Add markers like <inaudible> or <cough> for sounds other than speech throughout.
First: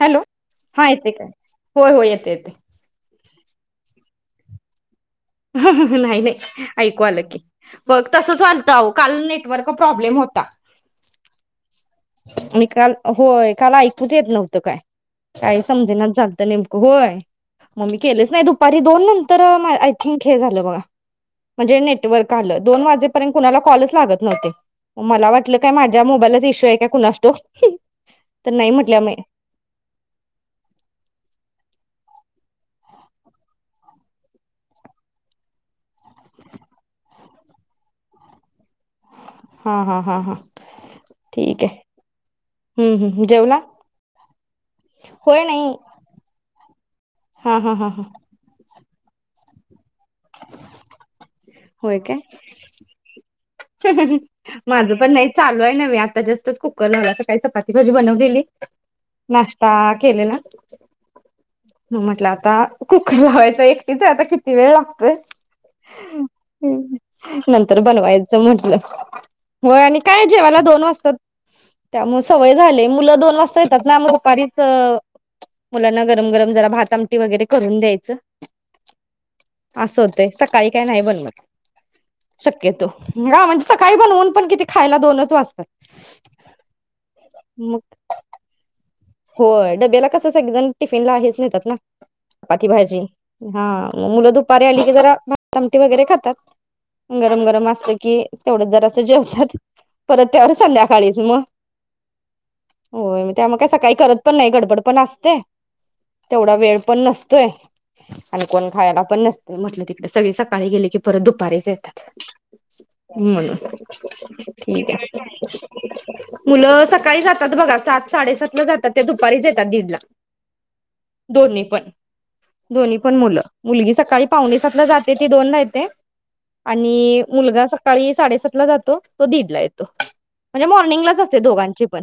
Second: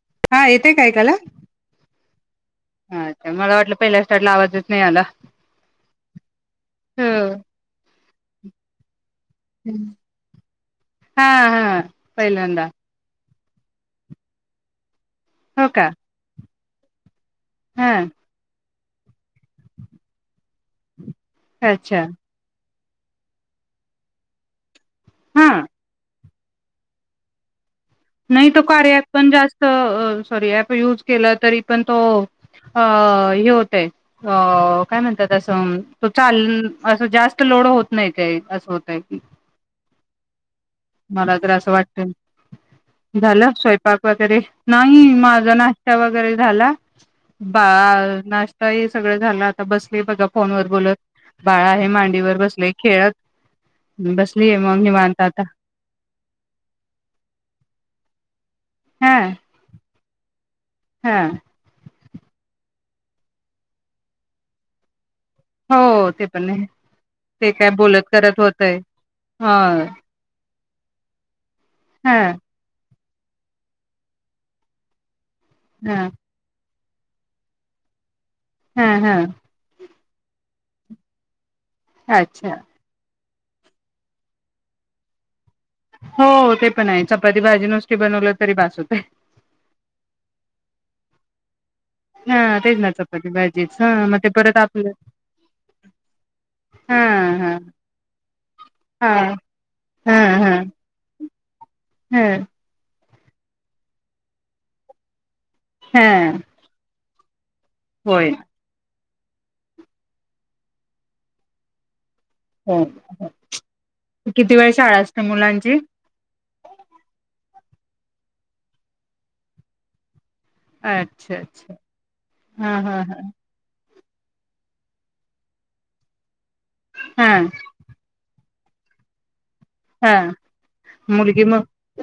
Hello येतेय का हा येते ऐकायला? काय होय हो येते. येते येत त्याला आवाज येत नाही आला नाही-नाही ऐकू हो आलं की बघ तसं चालत अहो काल नेटवर्क प्रॉब्लेम होता. हा हा पहिल्यांदा आणि काल ऑ होय काला ऐकूच येत नव्हतं काय. काही हो का समजे ना झालते नेम होय म हा मी केलेच नाही दु तरी दोन नंतर तर मा आय थिंक हे झालं बघा म्हणजे अच्छा नेटवर्क आलं दोन वाजेपर्यंत कुणाला कॉलच लागत नव्हते. मला हा वाटलं काय माझ्या मोबाईलाच इशू हाय काय? कुणास ठाऊक तर नाही तो कार्या म्हटल्या ॲप मी पण जास्त अ सॉरी ॲप युज केला तरी पण तो अ हे होतय अ काय म्हणतातं असं तो चाल असं जास्त लोड होत नाही काय असं होत. हा- हा हा हा मला तर ठीक असं आहे हम्म वाटतय हम्म झालं जेवला स्वयंपाक वगैरे नाही होय माझा नाही नाश्ता वगैरे झाला हा बा हा हा हा नाश् हे सगळं झालं आता बस मी बघा फोन वर बोलत बाळ आहे मांडीवर बसले खेळत बसलीय मग माझ पण निवांत नाही आता चालू काही नव्हे आता जस्टच कुकर लावला सकाळी चपाती भाजी बनवलेली. हा नाश्ता केलेला हा म म्हटलं आता कुकर लावायचा एकटीच आहे आता किती वेळ लागतोय हो ते पण नाय ते काय बोलत तर असं म्हटलं व्हयं आणि काय जेवाला दोन <inaudible> हा त्यामुळे सवय झाले मुल दोन वाजता येतात ना मग दुपारीच अ हा मुलांना गरम गरम जरा भात आमटी वगैरे करून द्यायचं. हा हा असं होतय सकाळी काय नाही बनवत. अच्छा शक्यतो हा म्हणजे सकाळी बनवून पण किती खायला दोनच वाजतात. हो ते पण आहे चपाती भाजी मग नुसती बनवलं तरी बास होतय. होय डब्याला कसं सगळे जण टिफिनला हेच नेतात ना हा चपाती तेच ना भाजी चपाती हा भाजीच मग ते मुलं परत दुपारी आली आपलं की जरा भातआमटी वगैरे खातात हा गरम हा गरम असल कि तेवढच जरासं हा जेवतात हा परत त्यावर हा संध्याकाळीच म हा होय मगं त्यामुळ काय सकाळी करत पण नाही गडबड पण असते. हा तेवढा वेळ पण नस <inaudible> होय आणि कोण खायला? पण नसते म्हटलं तिकडे सगळी सकाळी गेले की परत दुपारीच येतात. हो म्हणून किती वेळ ठीक शाळा असते मुलांची मुलं सकाळी जात तात बघा सात साडेसात ला जातात. ते दुपारीच येतात दीडला अच्छा दोन्ही अच्छा पण हा दोन्ही हा पण मुलं मुलगी सक काळी पावणे सातला जाते ती दोन ला येते. आणि हा मुलगा सकाळी साडेसात ला जातो तो दीडला येत तो हा म्हणजे मॉर्निंगलाच असते मुलगी मग दोघांचे पण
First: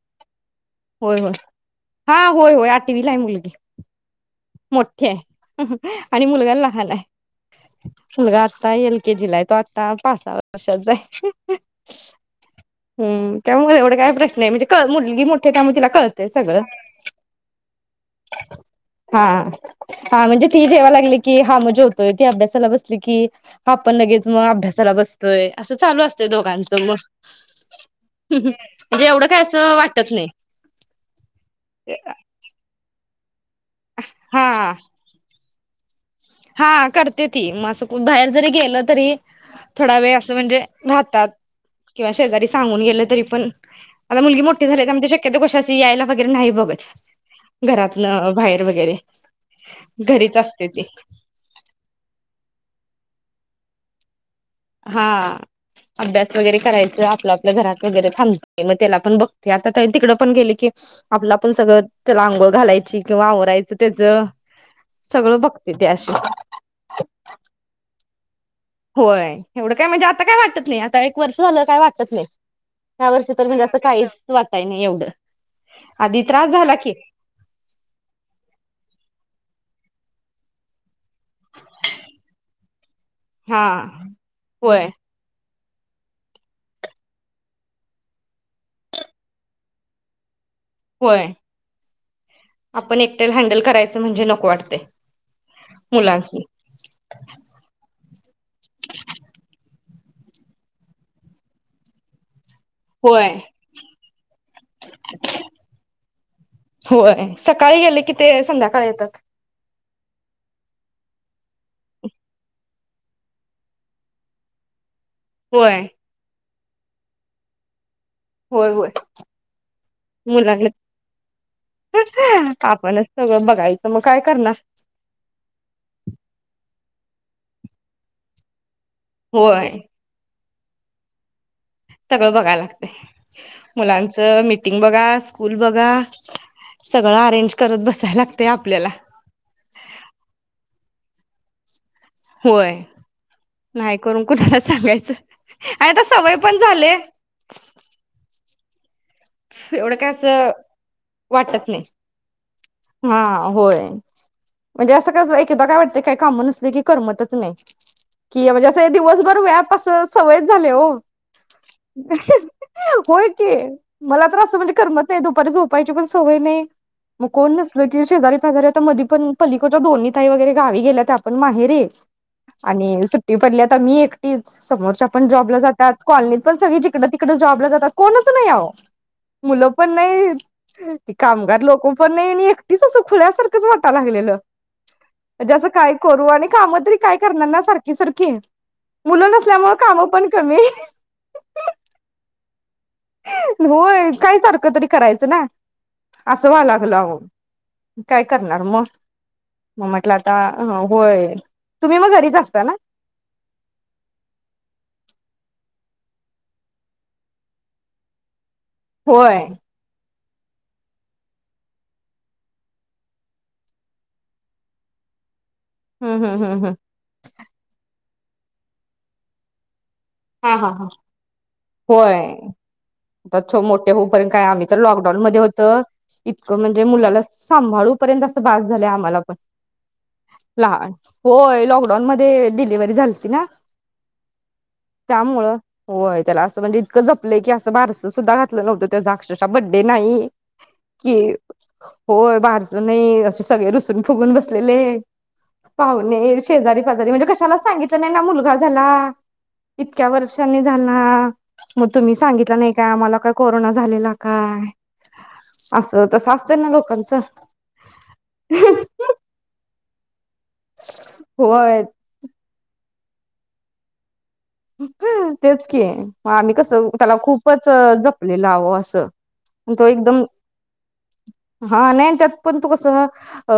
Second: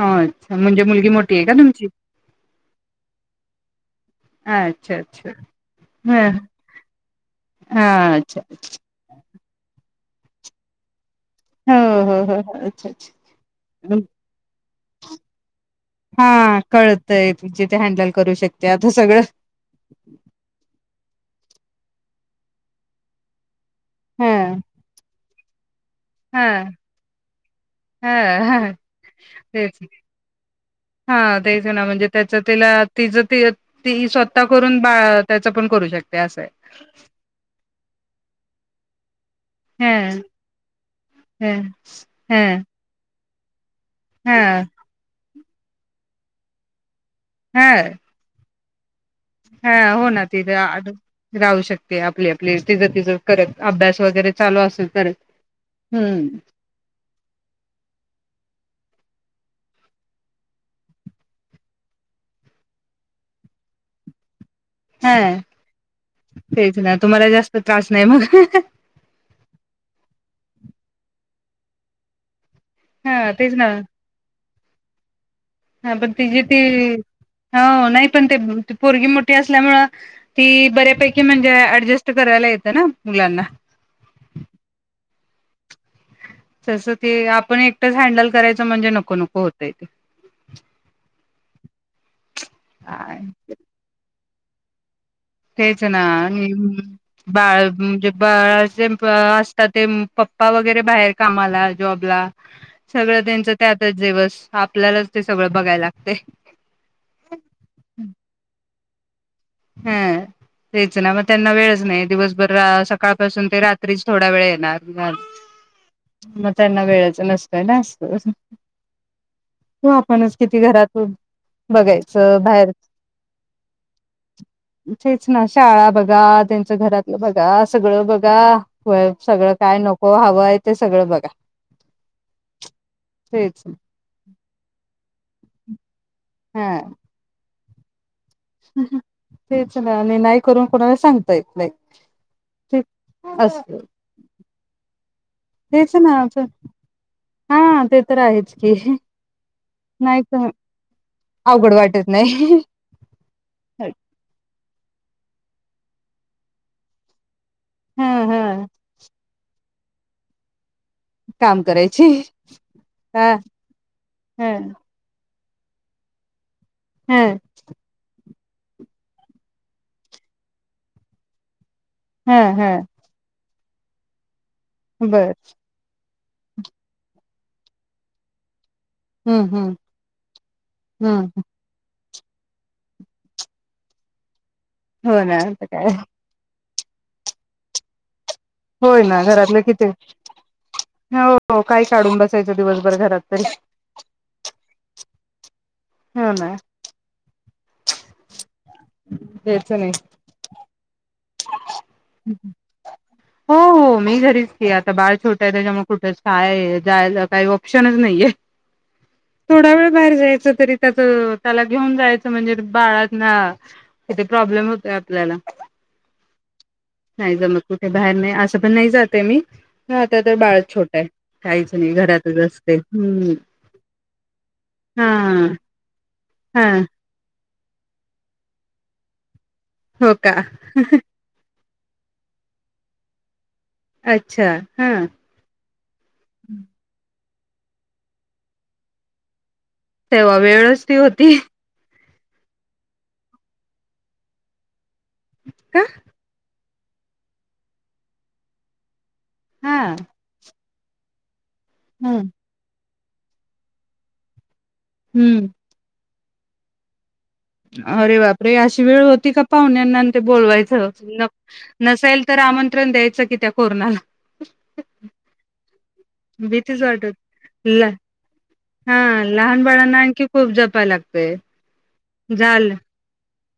अच्छा म्हणजे मुलगी होय होय मोठी आहे का तुमची? हा होय होय आठवीला आहे मुलगी. अच्छा मोठी अच्छा हाय आणि ह मुलगा लहान आहे. हा अच्छा मुलगा आता एल के जी ला आहे तो आता पाच सहा वर्षाचा हाय. हो हो हो अच्छा हम्म त्यामुळ एवढ अच्छा काय प्रश्न नाही म्हणजे कळ मुलगी मोठी त्यामुळं तिला कळतंय हा सगळं कळतय तिचे ते हँडल करू शकते आता सगळं हा हा म्हणजे ती जेवाय लागली की हाम जेवतोय ती अभ्यासाला बसली की आपण लगेच हा मग अभ्यासाला बस होय अस चालू असतयं हा दोघांच मग हा हा म्हणजे एवढं काय असं तेच वाटत नाही. हा तेच ना म्हणजे त्याच तिला तिज ती येत ती स्वतः हा करून बा अ त्या तु पण करून शक हा करते ती म असं कु बाहेर जरी गेलं तरी थोडा वेळ ह असं म्हणजे राहतात किंवा शेजारी ह सांगून गेलं तरी पण आता हा मुलगी मोठी झालीया त्यामूळ ते श केतू कशी अशी यायला वगैरे नाही बघत. हा घरातन बाहेर वगैरे हा होना घरीच तिचं असते ती आजू राहू शकते आपली आपली तिजं तिजं करत अभ्यास वगैरे चालू असेल हा करत अभ्यास हम्म वगैरे करायचं आपलं आपल्या घरात वगैरे थांब ते मग त्याला पण बघते आता त तिकड पण गेली की आपल आपण पण सगळं त्याला आंघोळ घालायची किंवा आवरायचं त्यज हा तेच ना तुम्हाला जास्त त्रास नाही मग. ह ह. होय एवढं काय म्हणजे आता काय वाटत नाही आता एक वर्ष झालं काय वाटत नाही. ह्या हा वर्षी तर तेच म्हणजे ना असं काहीच वा काही नाही एवढं हा पण आधी तिजी त्रास ती झाला की हो नाही पण ते पोरगी मोठी असल्यामुळं ती बऱ्यापैकी म्हणजे ऍडजस्ट करायला येत ना. मुलांना हा आ होय. तसं ते आपण एकटंच हँडल करायचं म्हणजे नको नको होतय ते होय आपण काय एकटयान हँडल करायचं म्हणजे न वाटतयं. तेच ना आणि बाळ म्हणजे बाळ जे असतात ते पप्पा वगैरे बाहेर कामाला जॉबला सगळं होय त्यांच त्यातच दिवस आपल्यालाच ते सगळं बघाय लागतय. होय सकाळी गेले की ते संध्याकाळी येतात हा तेच ना म त्यांना वेळच नाय दिवसभर सकाळपासून ते रात्रीच थोडा वेळ येणार मगं होय. मग त्यांना वेळेच नसतोय ना होय होय तो आपणच किती मुलाना घरातून बघायचं बाहेर आपणच सगळं बघायचं म काय? करणार तेच ना शाळा बघा त्यांच घरातलं बघा सगळं बघा व्हयं सगळं होय काय नको हवंय ते सगळं बघा- सगळं बघाय लागत तेच मुलांच मिटिंग बघा स्कुल बघा हा सगळं अरेंज करत बसाय लाग तेच ना आणि नाही करून कोणाला सांग <inaudible> होय नाय करून कुणाला सांगायचं आणि तेच आता ना सवय पण झाले हा ते तर आहेच. <inaudible> एवढं काय नाही असं वाटत अवघड नाही नाही हा होय. म्हणजे असं कस एक एकदा काय वाटत काही काम नसले की करमतच नाय. हा कि हा म्हणजे असं दिवसभर व्याप अस सवयच झालय हो काम करायची होय हा की मला तर ह असं म्हणजे करमत नाही दु कधी झोपायची पण सवय नाही. ह म कोण नसलं की शेजारी वर आता मधी पण पलिकोडच्या दोन्ही ताई वगैरे गावी गेल्या त्या पण माहेरी ह ह आणि सुट्टी पडल्यात पण मी एकटीच समोरच्या पण बर जॉबला जातात कॉलनीत पण सगळी जिकड तिकड जॉबला जातात कोणच नाय आहो. हम्म मुल हम्म पण नाहीत ती हम्म कामगार लोक पण नाही मी एकटीच अस खुळ्यासारखच वाटाय लागलेल. हो ना म्हणजे अस आता काय करू आणि काम तरी काय करणार ना सारखी सारखी होय ना मुलं घरातल नसल्यामुळे किती कामं पण कमी हो काय काढून बसाय होय काय सारख तरी कराय च् ना हो अस ना व्हायला लागल आहो. काय करताय. म्हणार म द्यायच मग म नाही म्हटल आता होय तुम्ही मग घरीच असता ना हो हो मी घरीच की आता बाळ छोट आहे त्याच्यामूळ कुठे जाय जायचा काय ऑप्शनच नाहीये. होय थोडा वेळ बाहेर जाय क तरी त्याच त्याला घेऊन जायच म्हणजे बाळांना किती प्रॉब्लेम होतय आपल्याला. हं हं ह हा नाही जमत कुठे बाहेर नाही अस पण नाही जातय मी आता तर हा बाळ हा हा छोट आहे काहीच नाही होय घरातच असते हम्म बचो मोठे होऊपर्यंत काय आम्ही तर हा लॉकडाऊन मध्ये होत. इतक हा म्हणजे मुलालाच सांभाळूपर्यंत अस बास झालय आम्हाला पण हो का लहान होय लॉक पण मध्ये डिलिव्हरी झालती ना अच्छा हा त्यामुळ होय त्याला अस म्हणजे इतक जप अस की अस बारस सुधा घातल नव्हत अकर्ष हा बड्डे नाही तेव्हा वेळच ती की, होती होय बारसं नाई असे सगळे रुसून फुगून बसलेले. का पाव्हणे शेजारी पाजारी म्हणजे कशालाच सांगितलं नाही ना मुलगा झाला. हा इतक्या वर्षांनी त्यांना मग तुम्ही हम्म सांगितला नाही काय आम्हाला काय कोरोना झालेला काय? हूं असं तसं असतंय ना लोकांचं अरे बापरे अशी वेळ होती का पाहुण्याना बोलवायचं न होय नसेलं तर आमंत्रण द्याय सगळी त्या कोरोनाला <inaudible> तेच कि म आम्ही कस भीतीच वाटत त्याला खूपच जपलेलं आओ अस हा लहान तो बाळांना एकदम आणखी खूप जपाय लागतय हा नाई त्यात पण तू झाल कसं अ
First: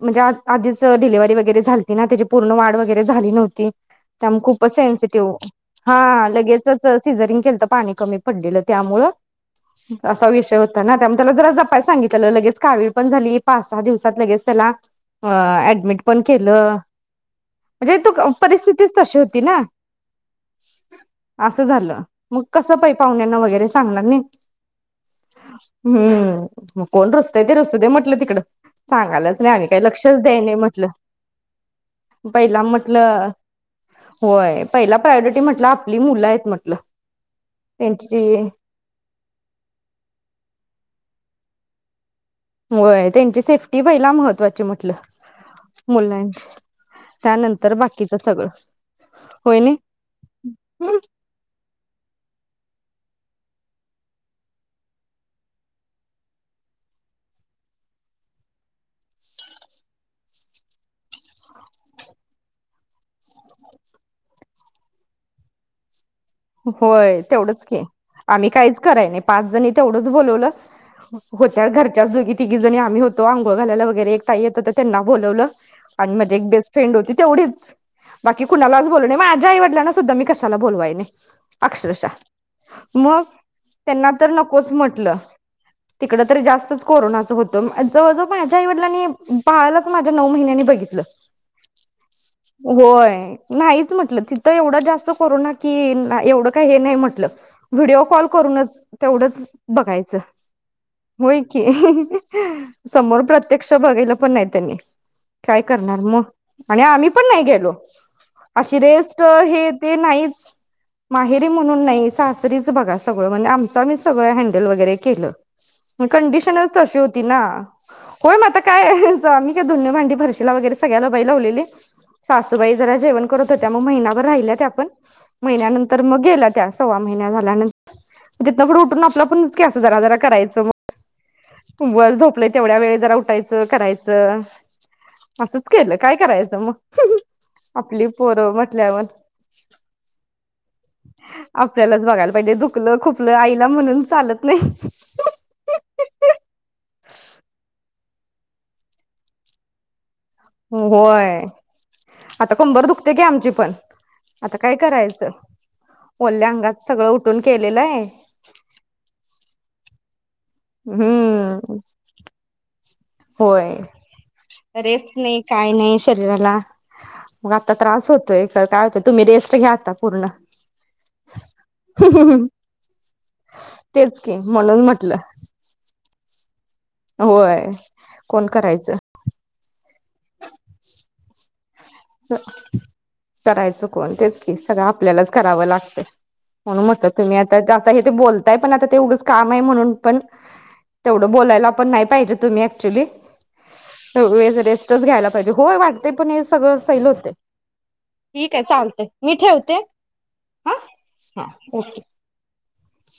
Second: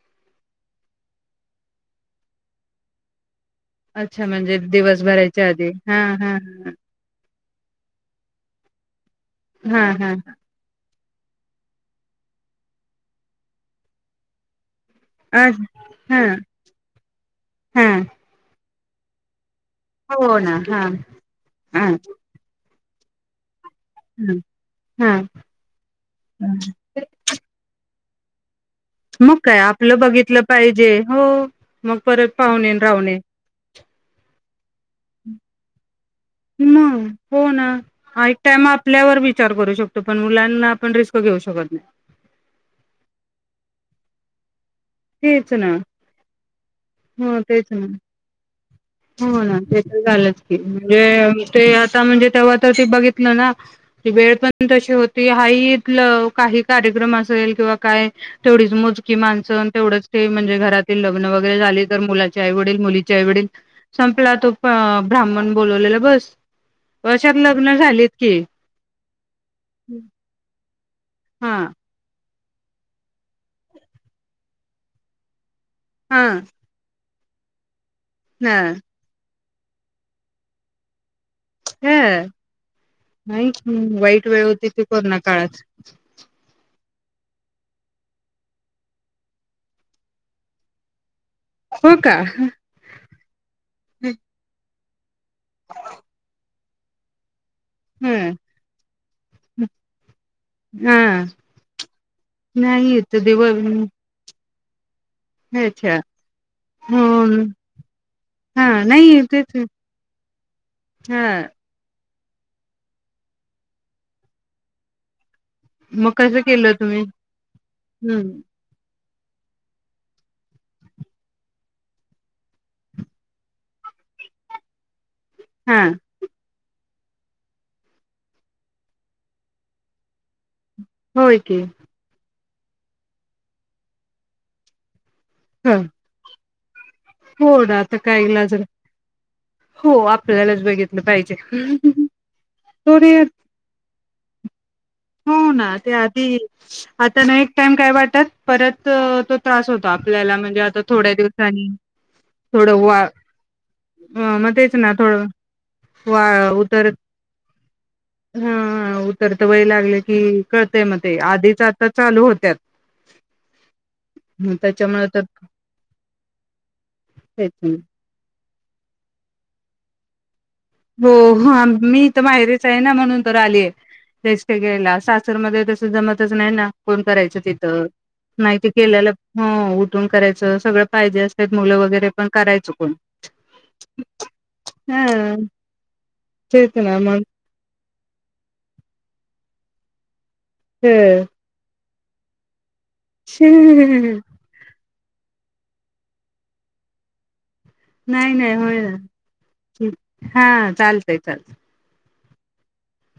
म्हणजे आ आधीच डिलिव्हरी वगैरे झालती ना त्याची पूर्ण वाढ वगैरे झाली नव्ह अच्छा त्यामुळं म्हणजे खूपच दिवस सेन्सी भरायच्या आधी हा लगेचचच सि रिंग केलत पाणी कमी पडलेलं त्यामुळ. हा हा असा विषय होता ना त्यामुळं त्याला जरा जपाय सांगितलेल लगेच कावीळ पण झाली पाच सहा दिवसात लगेच त्याला व्हय हा अ ऍडमिट पण हा केलं हा म्हणजे तुक अ परिस्थिती तीच तशी होती ना! हो ना हा असं हा झालं मग कस पइ पाहुण्याना वगैरे सांगणार नाही हा हम्म मग हम् कोण रुसतय ते रुसूदे म्हट <unintelligible> मग काय आपलं बघितलं म्हटलं. पाहिजे हो मग परत पहिला पाव्हणे अण रावणे. म्हटलं होय. पहिला प्रायोरिटी म्हटलं आपली मुलं आहेत म म्हटलं हो ना आइक त्यांची टाईम आपल्यावर विचार करू शकतो पण मुलांना आपण रिस्क घेऊ शकत नाही. व्हयं त्यांची सेफ्टी पहिला महत्त्वाची म्ह तेच ना हो तेच त्यानंतर ना बाकीच सगळं हो ना होय नाही ते तर झालंच की वेळ ते ता म्हणजे तेवा तर ते बघितल ना वेळ पण तशी होती हा इथल काही कार्यक्रम असेल किंवा काय तेवढीच मोजकी माणस अन तेवढंच ते म्हणजे घरातील लग्न वगैरे झाली तर मुलाचे आई वडील मुलीचे आईवडील संपला तो ब्राह्मण बोलवलेला बस. होय वर्षात तेवढंच लग्न के झालीत की आम्ही काहीच कराय नाही पाच जणी तेवढच बोलवल हो हा होत्या घरच्याच दोघी तिघी जणी आम्ही होतो आंघोळ घालायला वगैरे एक ताई येत होत्या त्यांना बोलवलं आणि हा माझे एक बेस्ट फ्रेंड होती तेवढीच बाकी ह कुणालाच बोलो नाय माया आईवडलांना सुद्ध मी कशाला बोलवाय नाय. अक्षरशा ह मग नाही त्यांना वाईट तर वेळ होती नकोच ती म्हटलं कोरोना काळात तिकड तर जास्तच कोरोनाच होत जवळजव माझ्या आईवडिलांनी बाळालाच माझ्या नऊ महिन्यानी बघितल. हो का होय नाहीच म्हंटलं तिथ एवढं जास् कोरोना की का एवढ काही हे नाही म्हटल. व्हिडीओ कॉल ह करूनच तेवढंच बघायच हा होय की ही ही नाही येत समोर देव प्रत्यक्ष बघील पण नाही त्यांनी काय अच्छा करणार मग आणि हो आम्ही पण नाही गेलो हा अशी नाही रेस्ट तेच हे ते नाहीच. हा माहेरी म्हणून ना नाही सासरीच बघा सगळ म्हणजे आमच आमीच सगळ हँडल वगैरे केल. मग कसं कंडीशन च केलं तशी तुम्ही होती ना हम्म होय म आता काय मी काय धुण भांडी फरशिला वगैरे सगळ्याला बाई लावलेली सासूबाई जरा जेवण करत होत्या मग महिनाभर राहिल्या त्या पण हा महिनानं तर मग गेला त्यास तवा महिना झाल्यानंत तिथन पुढं उठून आपल आपणच कॅन्सल जरा जरा कराय होय की वर झोप आपलं तेवढ्या वेळ जरा उठाचं कराचं असच केल काय करायच म? हो ना आता काय इलाज ना म्हटल्यावर हो आपल्याला आपल्यालाच बघायला पाहिजे दुखलं तो रे खुपलं आईला म्हणून चालत नाइ हो ना ते आधी आता न एक टाइम काय वाटत परत तो त्रास होतो आप आपल्याला म्हणजे आता थोड्या होय दिवसाांनी आता थोड कंबर वा दुखते की आमची पण मग आता तेच काय ना थोड करायचं वा ओल्या अंगात उतर सगळं उठून केलेलं आहे ह उत सवयं लाग..... गेल की कळतेय मग ते आधीच हम्म आता चालू होत्यात. होय मग त्याच्यामुळे रेस्ट तर नाही काय नाही शरीराला मग काहीच आता नाही त्रास होतोय काय होत तुम्ही रेस्ट घ्याता पूर्ण..... हो हा मी तर माहेरीेच आहे ना म्हणून तर आलीय तेच की रेस्ट म्हणून घ्यायला म्हटलं सासरमध्ये तसं जमतच नाही ना.... कोण करायचं होय तिथं कोण नाहीती केलेलं करायचं हो उठून करायचं सगळं पाहिजे असत मुलं व..... करायचं कोण तेच की सगळं आपल्यालाच ह करावं त् लागतंय तेच म्हणून ना म्हटलं मग तुम्ही आता हे बोलताय पण ते आता उगच काम..... नाही म्हणून पण.... ते. तेवढं बोलायला पण नाही.... पाहिजे तुम्ही एकच्युली बेड रेस्ट च घ्यायला पाहिजे होय वाटतेय पण हे सगळं पहिलं होतय.. नाय नाय होय ठेवते ना हा चालतंय हा चालतं ओके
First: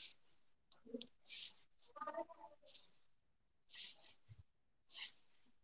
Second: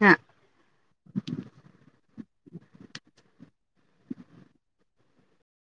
हा